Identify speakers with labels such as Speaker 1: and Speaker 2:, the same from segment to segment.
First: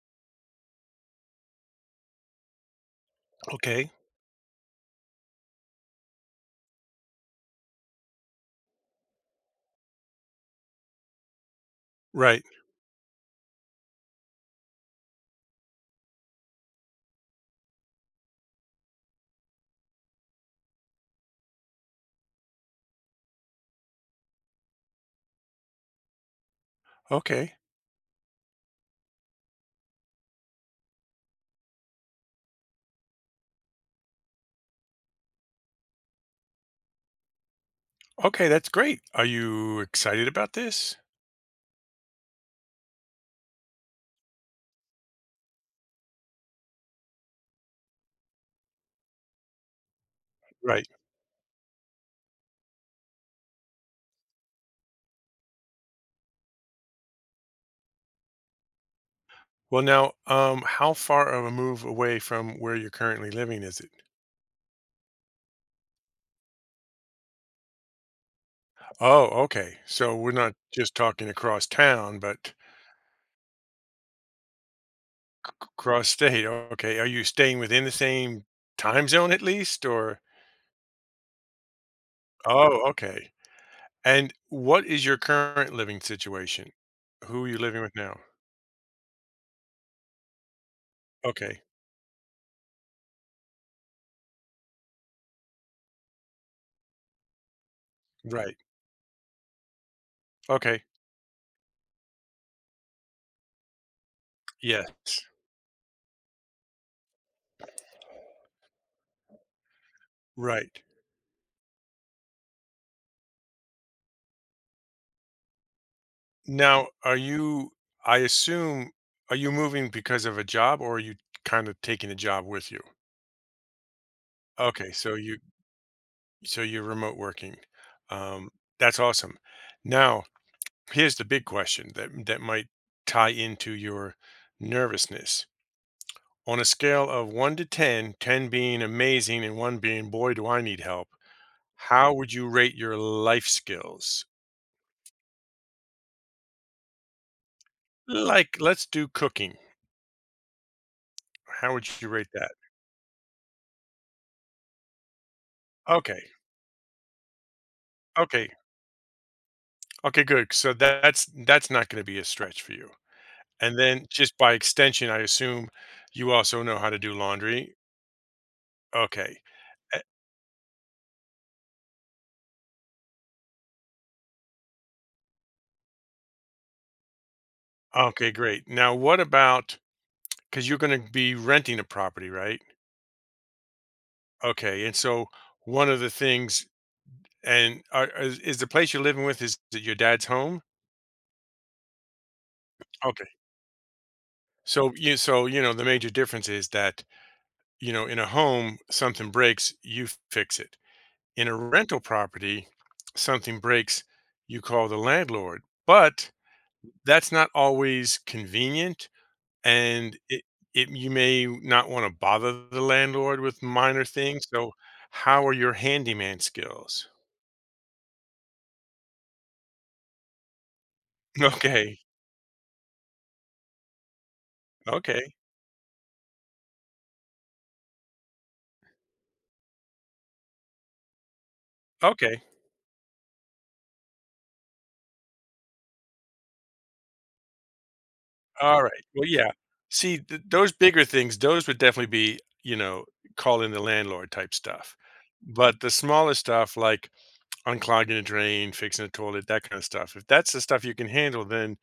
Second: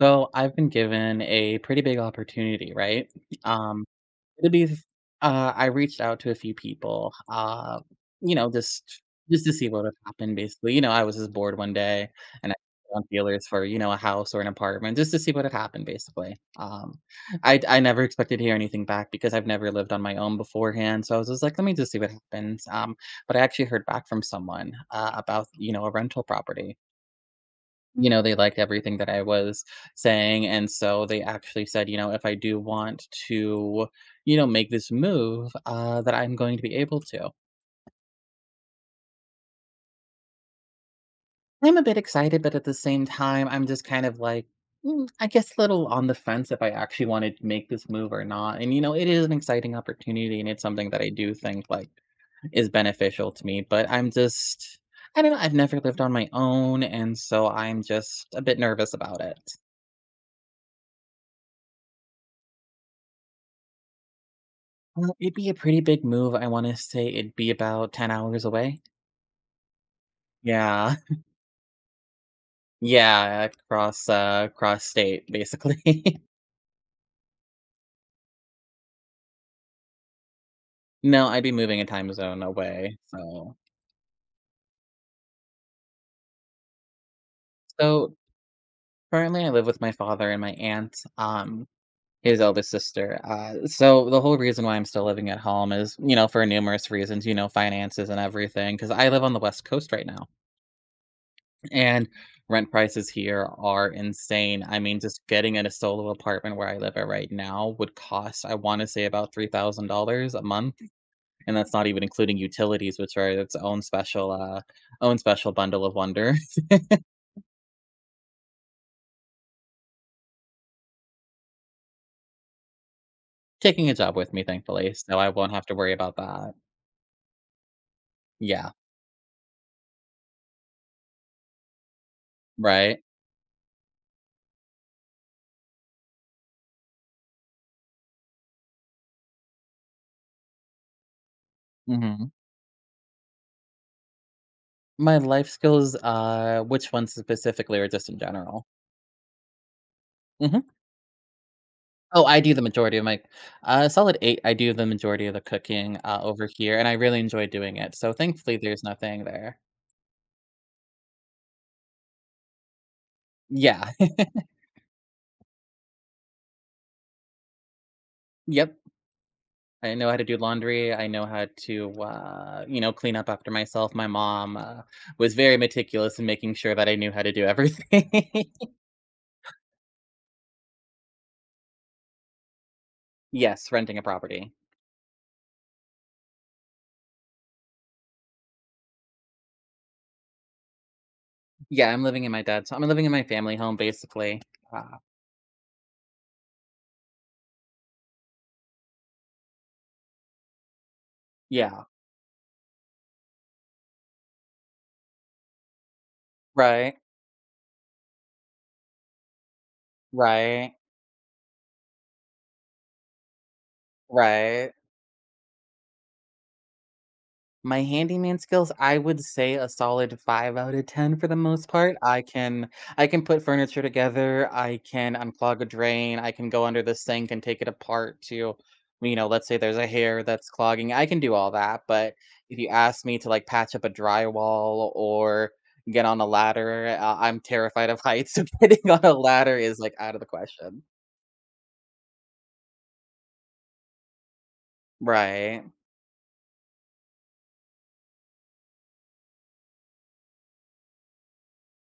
Speaker 1: So I've been given a pretty big opportunity, right? Um,
Speaker 2: Okay.
Speaker 1: it'll be, I reached out to a few people, you know, just just to see what would happen. Basically, you know, I was just bored one day,
Speaker 2: Right.
Speaker 1: and I put on feelers for a house or an apartment just to see what had happened. Basically, I never expected to hear anything back because I've never lived on my own beforehand. So I was just like, let me just see what happens. But I actually heard back from someone about a rental property.
Speaker 2: Okay.
Speaker 1: You know, they liked everything that I was saying. And so they actually said, you know, if I do want to, you know, make this move, that I'm going to be able to.
Speaker 2: Okay, that's great. Are you excited about this?
Speaker 1: I'm a bit excited, but at the same time, I'm just kind of like, "Mm, I guess a little on the fence if I actually want to make this move or not." And, you know, it is an exciting opportunity and it's
Speaker 2: Right.
Speaker 1: something that I do think is beneficial to me, but I'm just, I don't know, I've never lived on my own. And so I'm just a bit nervous about it.
Speaker 2: Well, now, how far of a move away from where you're currently living is it?
Speaker 1: Well, it'd be a pretty big move, I wanna say it'd be about 10 hours away.
Speaker 2: Oh, okay. So we're not just
Speaker 1: Yeah.
Speaker 2: talking across town, but
Speaker 1: Yeah, across, cross state,
Speaker 2: cross
Speaker 1: basically.
Speaker 2: state. Okay. Are you staying within the same time zone at least, or?
Speaker 1: No, I'd be moving a time zone
Speaker 2: Oh,
Speaker 1: away,
Speaker 2: okay.
Speaker 1: so
Speaker 2: And what is your current living situation? Who are you living with
Speaker 1: so,
Speaker 2: now?
Speaker 1: currently, I live with my father and my aunt,
Speaker 2: Okay.
Speaker 1: his eldest sister, so the whole reason why I'm still living at home is, you know, for numerous reasons, you know, finances and
Speaker 2: Right.
Speaker 1: everything. Because I live on the West Coast right now.
Speaker 2: Okay.
Speaker 1: And rent prices here are insane. I mean, just
Speaker 2: Yes.
Speaker 1: getting in a solo apartment where I live at right now would cost, I want to say, about $3,000 a month.
Speaker 2: Right.
Speaker 1: And that's not even including utilities, which are its own special bundle of wonder.
Speaker 2: Now, I assume, are you moving because of a job or are you kind of taking a job with you?
Speaker 1: Taking a job with me,
Speaker 2: Okay,
Speaker 1: thankfully,
Speaker 2: so
Speaker 1: so I won't have to worry about that.
Speaker 2: you're remote working. Um,
Speaker 1: Yeah,
Speaker 2: that's awesome. Now, here's the big question that might
Speaker 1: right.
Speaker 2: tie into your nervousness. On a scale of 1 to 10, 10 being amazing and 1 being boy do I need help, how
Speaker 1: Hmm.
Speaker 2: would you rate your life skills?
Speaker 1: My life skills, which ones specifically, or just in
Speaker 2: Like,
Speaker 1: general?
Speaker 2: let's do cooking.
Speaker 1: Mm-hmm.
Speaker 2: How would you
Speaker 1: Oh,
Speaker 2: rate
Speaker 1: I
Speaker 2: that?
Speaker 1: do the majority of my solid 8, I do the majority of the cooking,
Speaker 2: Okay.
Speaker 1: over here, and I really enjoy doing it, so
Speaker 2: Okay.
Speaker 1: thankfully, there's nothing there.
Speaker 2: Okay, good. So that's not gonna be a stretch for you. And
Speaker 1: Yeah.
Speaker 2: then just by extension, I assume you also know how to do laundry?
Speaker 1: Yep.
Speaker 2: Okay.
Speaker 1: I
Speaker 2: Eh
Speaker 1: know how to do laundry, I know how to, you know, clean up after myself. My mom, was very meticulous in making sure that I knew how to do everything.
Speaker 2: okay, great. Now what about, because you 'cause you're gonna be renting a property, right?
Speaker 1: Yes, renting a property.
Speaker 2: Okay, and so one of the things, and are is the place you're living with, is it your dad's home?
Speaker 1: Yeah, I'm living in my
Speaker 2: Okay.
Speaker 1: family home, basically. Uh,
Speaker 2: So, you know, the major difference is that, you know, in a home, something breaks, you fix it. In a
Speaker 1: yeah.
Speaker 2: rental property, something breaks, you call the landlord, but
Speaker 1: Right.
Speaker 2: that's not always convenient, and it,
Speaker 1: Right.
Speaker 2: it you may not want to bother the landlord with minor things. So,
Speaker 1: Right.
Speaker 2: how are your handyman skills?
Speaker 1: My handyman skills, I would say a solid 5 out of 10 for the most part.
Speaker 2: Okay,
Speaker 1: I can put furniture together, I can
Speaker 2: okay,
Speaker 1: unclog a drain, I can go under the sink and take it apart to, you know, let's say there's a hair that's clogging. I can do all that, but
Speaker 2: okay,
Speaker 1: if you ask me to like patch up a drywall or get on a ladder, I'm terrified of heights, so
Speaker 2: all
Speaker 1: getting on
Speaker 2: right.
Speaker 1: a
Speaker 2: Well, yeah.
Speaker 1: ladder is like out
Speaker 2: See,
Speaker 1: of the
Speaker 2: those
Speaker 1: question.
Speaker 2: bigger things, those would definitely be, you know, calling the landlord type stuff.
Speaker 1: Right.
Speaker 2: But the smaller stuff, like unclogging a drain, fixing a toilet, that kind of stuff. If that's the stuff you can handle,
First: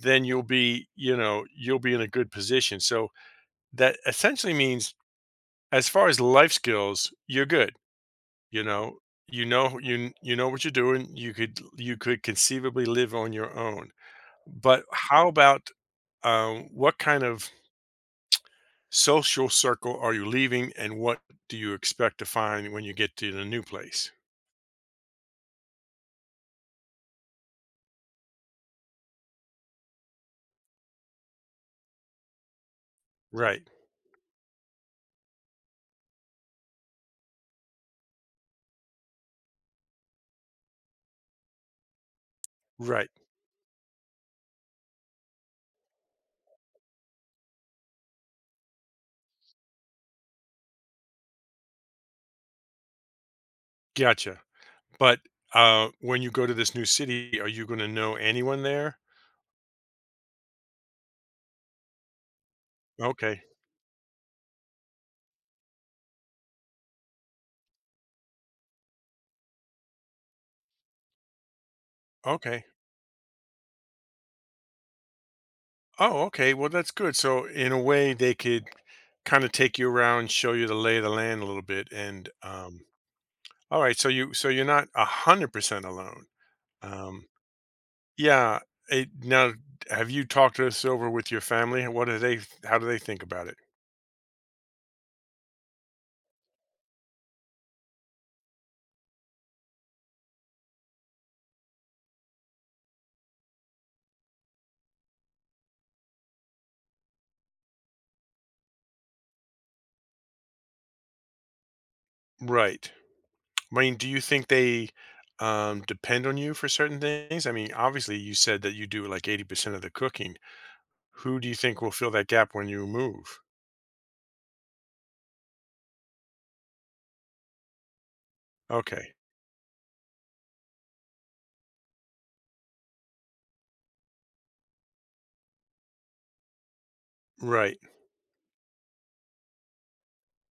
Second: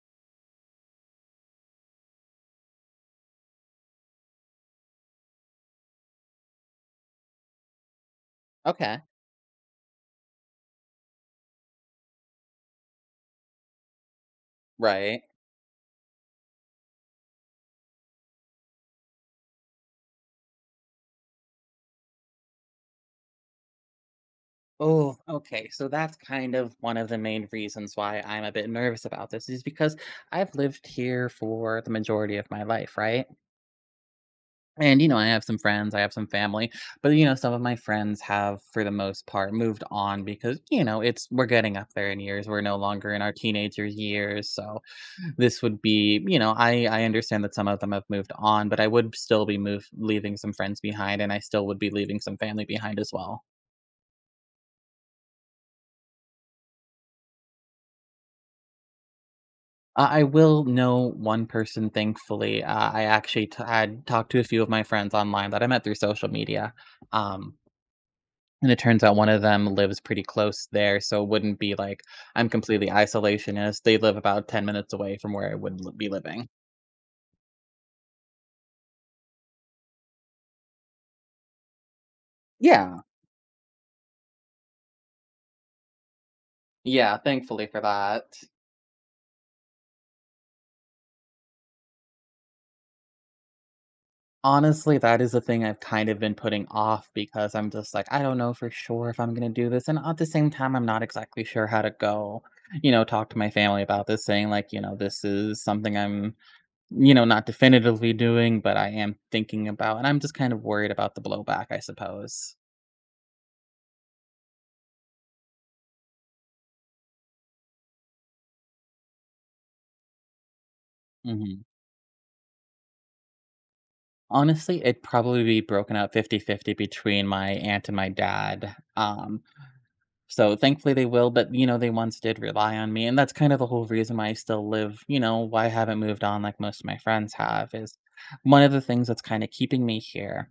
Speaker 2: then you'll be, you know, you'll be in a good position. So that essentially means, as far as life skills, you're good. You know,
Speaker 1: Okay.
Speaker 2: you know you know what you're doing. You could conceivably live on your own. But
Speaker 1: Right.
Speaker 2: how about, what kind of social circle are you leaving, and what do you expect to find when you get to the new place?
Speaker 1: Oh, okay. So that's kind of one of the main reasons why I'm a bit nervous about this is because I've lived here for the majority of my life, right?
Speaker 2: Right.
Speaker 1: And, you know, I have some friends, I have some family, but, you know, some of my friends have, for the most part, moved on because, you know, it's we're getting up there in years. We're no
Speaker 2: Right.
Speaker 1: longer in our teenagers' years. So this would be, you know, I understand that some of them have moved on, but I would still be leaving some friends behind and I still would be leaving some family behind as well.
Speaker 2: Gotcha. But, when you go to this new city, are you gonna know anyone there?
Speaker 1: I will know one person, thankfully. I
Speaker 2: Okay.
Speaker 1: actually had talked to a few of my friends online that I met through social media. Um, and it turns out one of them lives pretty close there. So it wouldn't be like I'm
Speaker 2: Okay.
Speaker 1: completely isolationist. They live about 10 minutes away from where I would be
Speaker 2: Oh,
Speaker 1: living.
Speaker 2: okay, well, that's good, so in a way, they could kinda take you around, show you the lay of the land a little bit, and
Speaker 1: Yeah.
Speaker 2: alright, so you're not 100% alone.
Speaker 1: Yeah.
Speaker 2: Um,
Speaker 1: Thankfully for that.
Speaker 2: yeah, it now, have you talked this over with your family? What do they, how do they think about it?
Speaker 1: Honestly, that is the thing I've kind of been putting off because I'm just like, I don't know for sure if I'm going to do this. And at the same time, I'm not exactly sure how to go, you know, talk to my family about this, saying, like, you know, this is something I'm, you know, not definitively doing, but I am thinking about. And I'm just kind of worried about the blowback, I suppose.
Speaker 2: Right. I mean, do you think they, depend on you for certain things? I mean, obviously, you said that you do, like, 80% of the cooking. Who do you
Speaker 1: Hmm.
Speaker 2: think will fill that gap when you move?
Speaker 1: Honestly, it'd probably be broken up fifty-fifty between my aunt and my dad.
Speaker 2: Okay.
Speaker 1: So, thankfully, they will, but, you know, they once did rely on me, and that's kind of the whole reason why I still live why I haven't moved on like most of my friends have
Speaker 2: Right.
Speaker 1: is one of the things that's kinda keeping me here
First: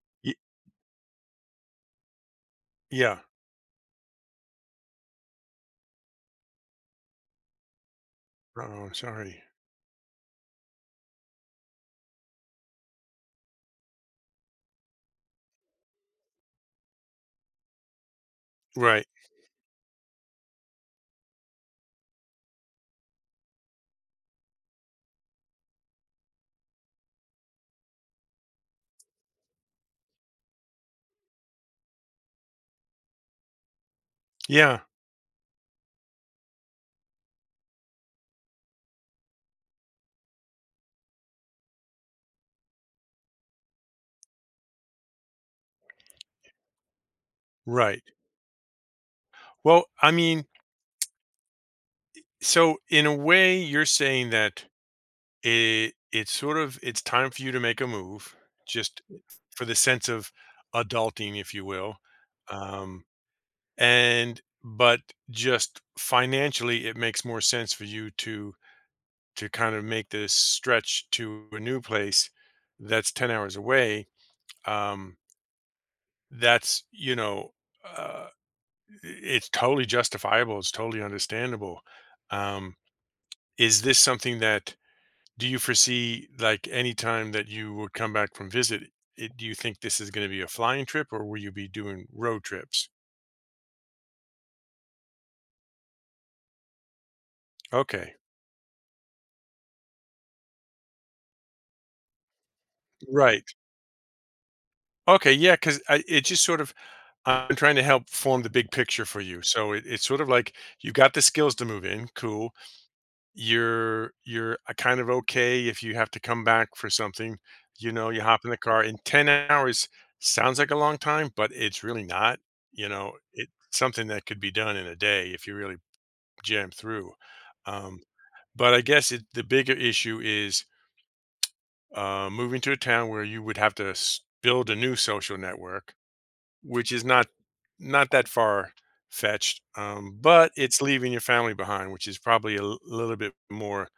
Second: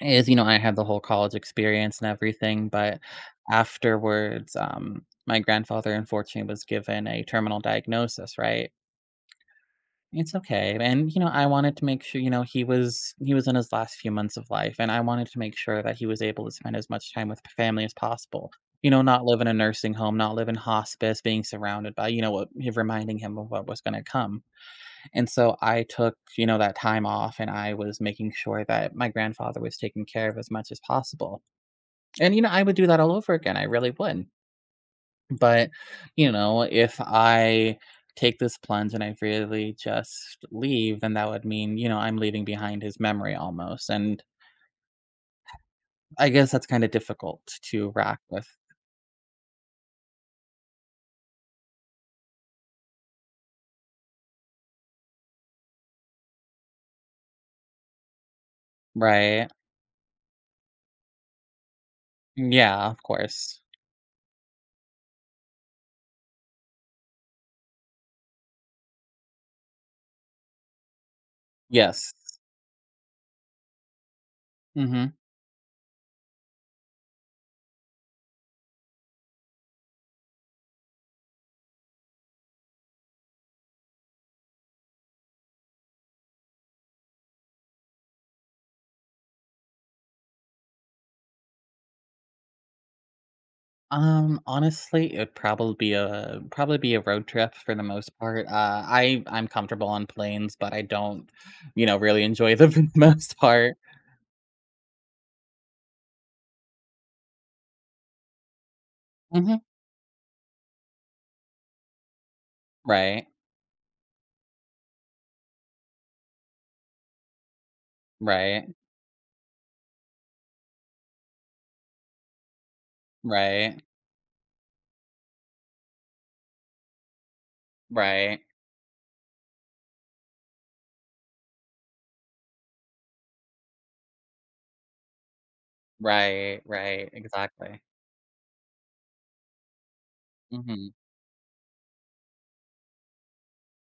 Speaker 1: is,
Speaker 2: Y-
Speaker 1: you know, I had the whole college experience and everything, but
Speaker 2: yeah.
Speaker 1: afterwards, my grandfather, unfortunately, was given a terminal diagnosis, right?
Speaker 2: Oh, sorry.
Speaker 1: It's okay, and, you know, I wanted to make sure, you know, he was in his last few months of life, and I wanted to make sure that he was able to spend as much time with family as possible. You know,
Speaker 2: Right.
Speaker 1: not live in a nursing home, not live in hospice, being surrounded by, you know, what reminding him of what was gonna come, and so I took, you know, that time off, and I was making sure that my grandfather was taken care of as much as possible, and, you know, I would do that all over again, I really would.
Speaker 2: Yeah.
Speaker 1: But, you know, if I take this plunge and I really just leave, then that would mean, you know, I'm leaving behind his memory almost. And I guess that's kind of difficult to
Speaker 2: Right.
Speaker 1: rack with,
Speaker 2: Well, I mean, so in a way, you're saying that it's sort of it's time for you to make a move, just
Speaker 1: right?
Speaker 2: for the sense of adulting, if you will,
Speaker 1: Yeah, of
Speaker 2: um,
Speaker 1: course.
Speaker 2: and but just financially, it makes more sense for you to kind of make this stretch to a new
Speaker 1: Yes.
Speaker 2: place that's 10 hours away.
Speaker 1: Hmm.
Speaker 2: Um, that's uh, it's totally justifiable, it's totally understandable. um, is this something that, do you foresee like any time that you would come back from visit it, do you think this is going to be a flying trip, or will you be doing road trips?
Speaker 1: Honestly, it'd probably be a road trip for the
Speaker 2: Okay,
Speaker 1: most part. I'm comfortable on planes, but I don't, you know, really enjoy them for the most
Speaker 2: right,
Speaker 1: part.
Speaker 2: okay, yeah, because it just sort of, I'm trying to help form the big picture for you,
Speaker 1: Hmm.
Speaker 2: so it, it's sort of like, you got the skills to move in, cool.
Speaker 1: Right,
Speaker 2: You're kind of okay if you have to come back for something, you know, you hop in the
Speaker 1: right,
Speaker 2: car in 10 hours, sounds like a long time, but it's really not, you know, it's
Speaker 1: right,
Speaker 2: something that could be done in a day if you really jam through, um,
Speaker 1: right.
Speaker 2: but I guess it the bigger issue is, moving to a town where you would have to s build a new social network,
Speaker 1: Right,
Speaker 2: which is
Speaker 1: right,
Speaker 2: not
Speaker 1: exactly.
Speaker 2: not that far-fetched, but it's
Speaker 1: Mhm.
Speaker 2: leaving your family behind, which is probably a l little bit more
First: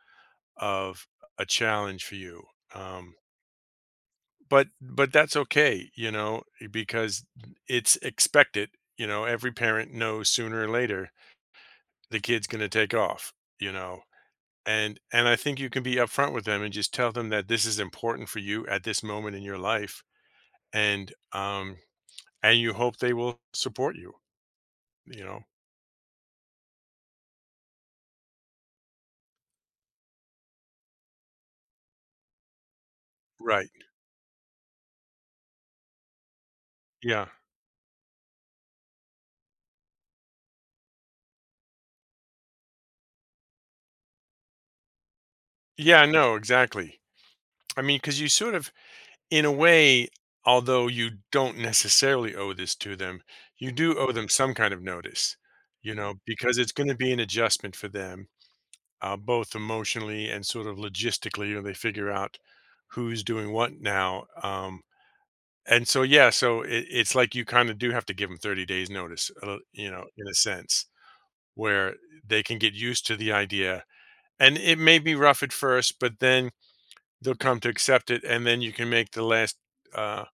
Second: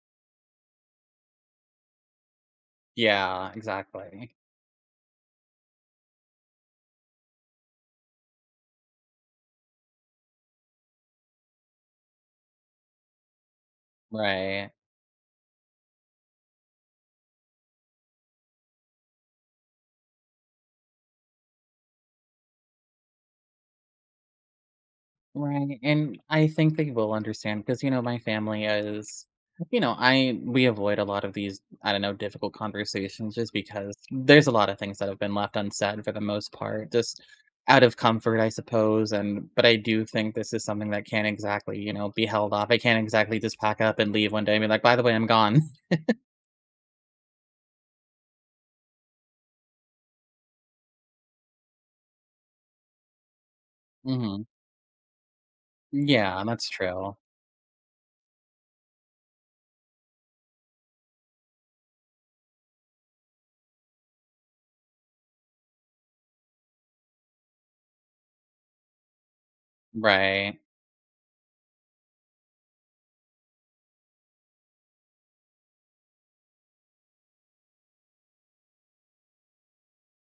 Speaker 2: of a challenge for you. Um,
Speaker 1: Yeah, exactly.
Speaker 2: but that's okay, you know, because it's expected. You know, every parent knows sooner or later the kid's going to take off. You know,
Speaker 1: Right,
Speaker 2: and I think you can be upfront with them and just tell them that this is important for you at this moment in your life, and um and you hope they will support you. You know,
Speaker 1: right, and I think they will understand because you know, my family is you know, I we avoid a lot of these, I don't know, difficult conversations just
Speaker 2: right?
Speaker 1: because there's a lot of things that have been left unsaid for the most part, just
Speaker 2: Yeah,
Speaker 1: out of comfort, I suppose, and but I do think this is something that can't exactly, you know, be held off. I can't exactly just pack up and leave one day and be like, "By the way, I'm gone."
Speaker 2: yeah. No, exactly. I mean, because you sort of in a way, although you don't necessarily owe this to them, you do owe them
Speaker 1: Mhm.
Speaker 2: some kind of notice, you know,
Speaker 1: Yeah,
Speaker 2: because
Speaker 1: that's
Speaker 2: it's going to be
Speaker 1: true.
Speaker 2: an adjustment for them, both emotionally and sort of logistically when they figure out who's doing what now. And so, yeah, so it, it's like you kind of do have to give them 30 days notice, you know, in a
Speaker 1: Right,
Speaker 2: sense where they can get used to the idea. And it may be rough at first, but then they'll come to accept it. And then you can make the last, uh,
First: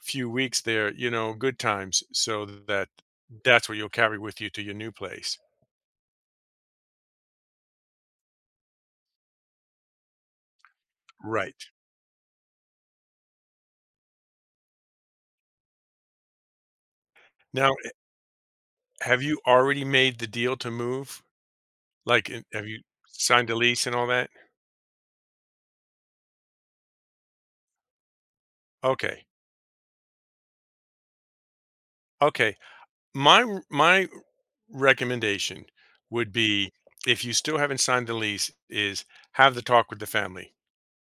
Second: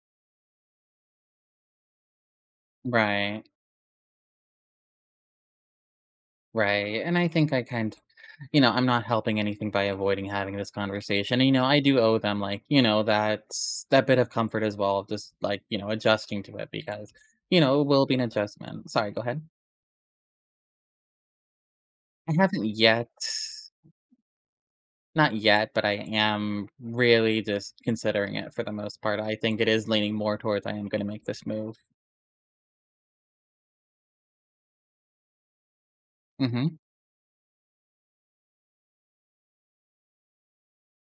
Speaker 2: few weeks there, you know, good times so that
Speaker 1: right.
Speaker 2: that's what you'll carry with you to your new place.
Speaker 1: Right, and I think I kind you know, I'm not helping anything by avoiding having this conversation, you
Speaker 2: Right.
Speaker 1: know, I do owe them, like, you know, that bit of comfort as well, of just, like, you know, adjusting to it because, you
Speaker 2: Now,
Speaker 1: know, it will be an adjustment. Sorry,
Speaker 2: have
Speaker 1: go
Speaker 2: you
Speaker 1: ahead.
Speaker 2: already made the deal to move? Like,
Speaker 1: I
Speaker 2: have
Speaker 1: haven't
Speaker 2: you
Speaker 1: yet
Speaker 2: signed a lease and all that?
Speaker 1: not yet, but I am really just considering it for the most part.
Speaker 2: Okay.
Speaker 1: I think it is leaning more towards I am gonna make this move.
Speaker 2: Okay. My recommendation would be,
Speaker 1: Mhm.
Speaker 2: if you still haven't signed the lease, is have the talk with the family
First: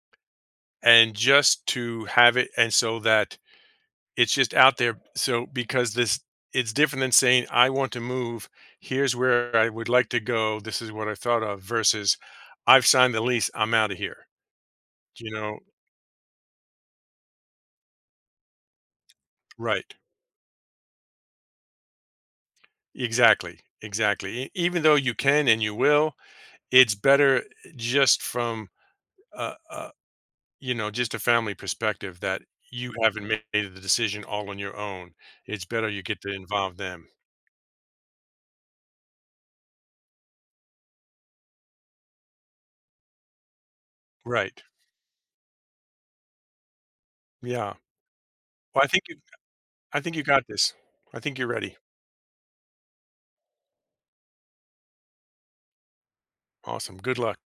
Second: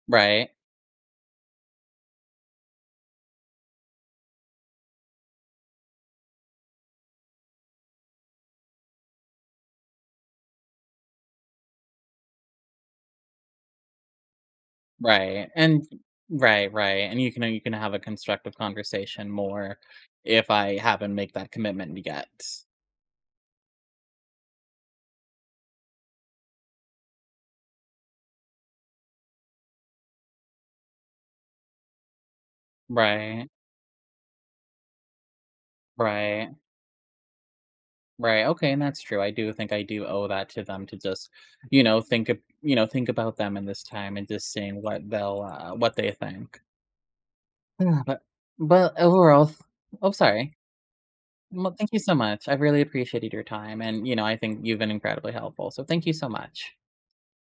Speaker 1: Right.
Speaker 2: and just to have it, and so that it's just out there, so because this it's different than saying, "I want to move. Here's where I would like to go. This is what I thought of," versus, "I've signed the lease. I'm out of here." You
Speaker 1: Right,
Speaker 2: know?
Speaker 1: and right, right, and you can have a constructive conversation more
Speaker 2: Right.
Speaker 1: if I haven't make that commitment yet.
Speaker 2: Exactly, exactly. E Even though you can and you will, it's better just from a, you know, just a family perspective that you haven't made
Speaker 1: Right,
Speaker 2: the decision all on your own. It's better you get to
Speaker 1: right,
Speaker 2: involve them.
Speaker 1: right, okay, and that's true, I do think I do owe that to them to just, you know, think ab you know, think about them in this time and just
Speaker 2: Right.
Speaker 1: seeing what they'll, what they think.
Speaker 2: Yeah.
Speaker 1: Yeah,
Speaker 2: Well,
Speaker 1: but overall th
Speaker 2: I
Speaker 1: oh,
Speaker 2: think you got
Speaker 1: sorry.
Speaker 2: this. I think you're
Speaker 1: Well,
Speaker 2: ready.
Speaker 1: thank you so much, I really appreciated your time, and, you know, I think you've been incredibly helpful, so thank you so much.
Speaker 2: Awesome. Good luck.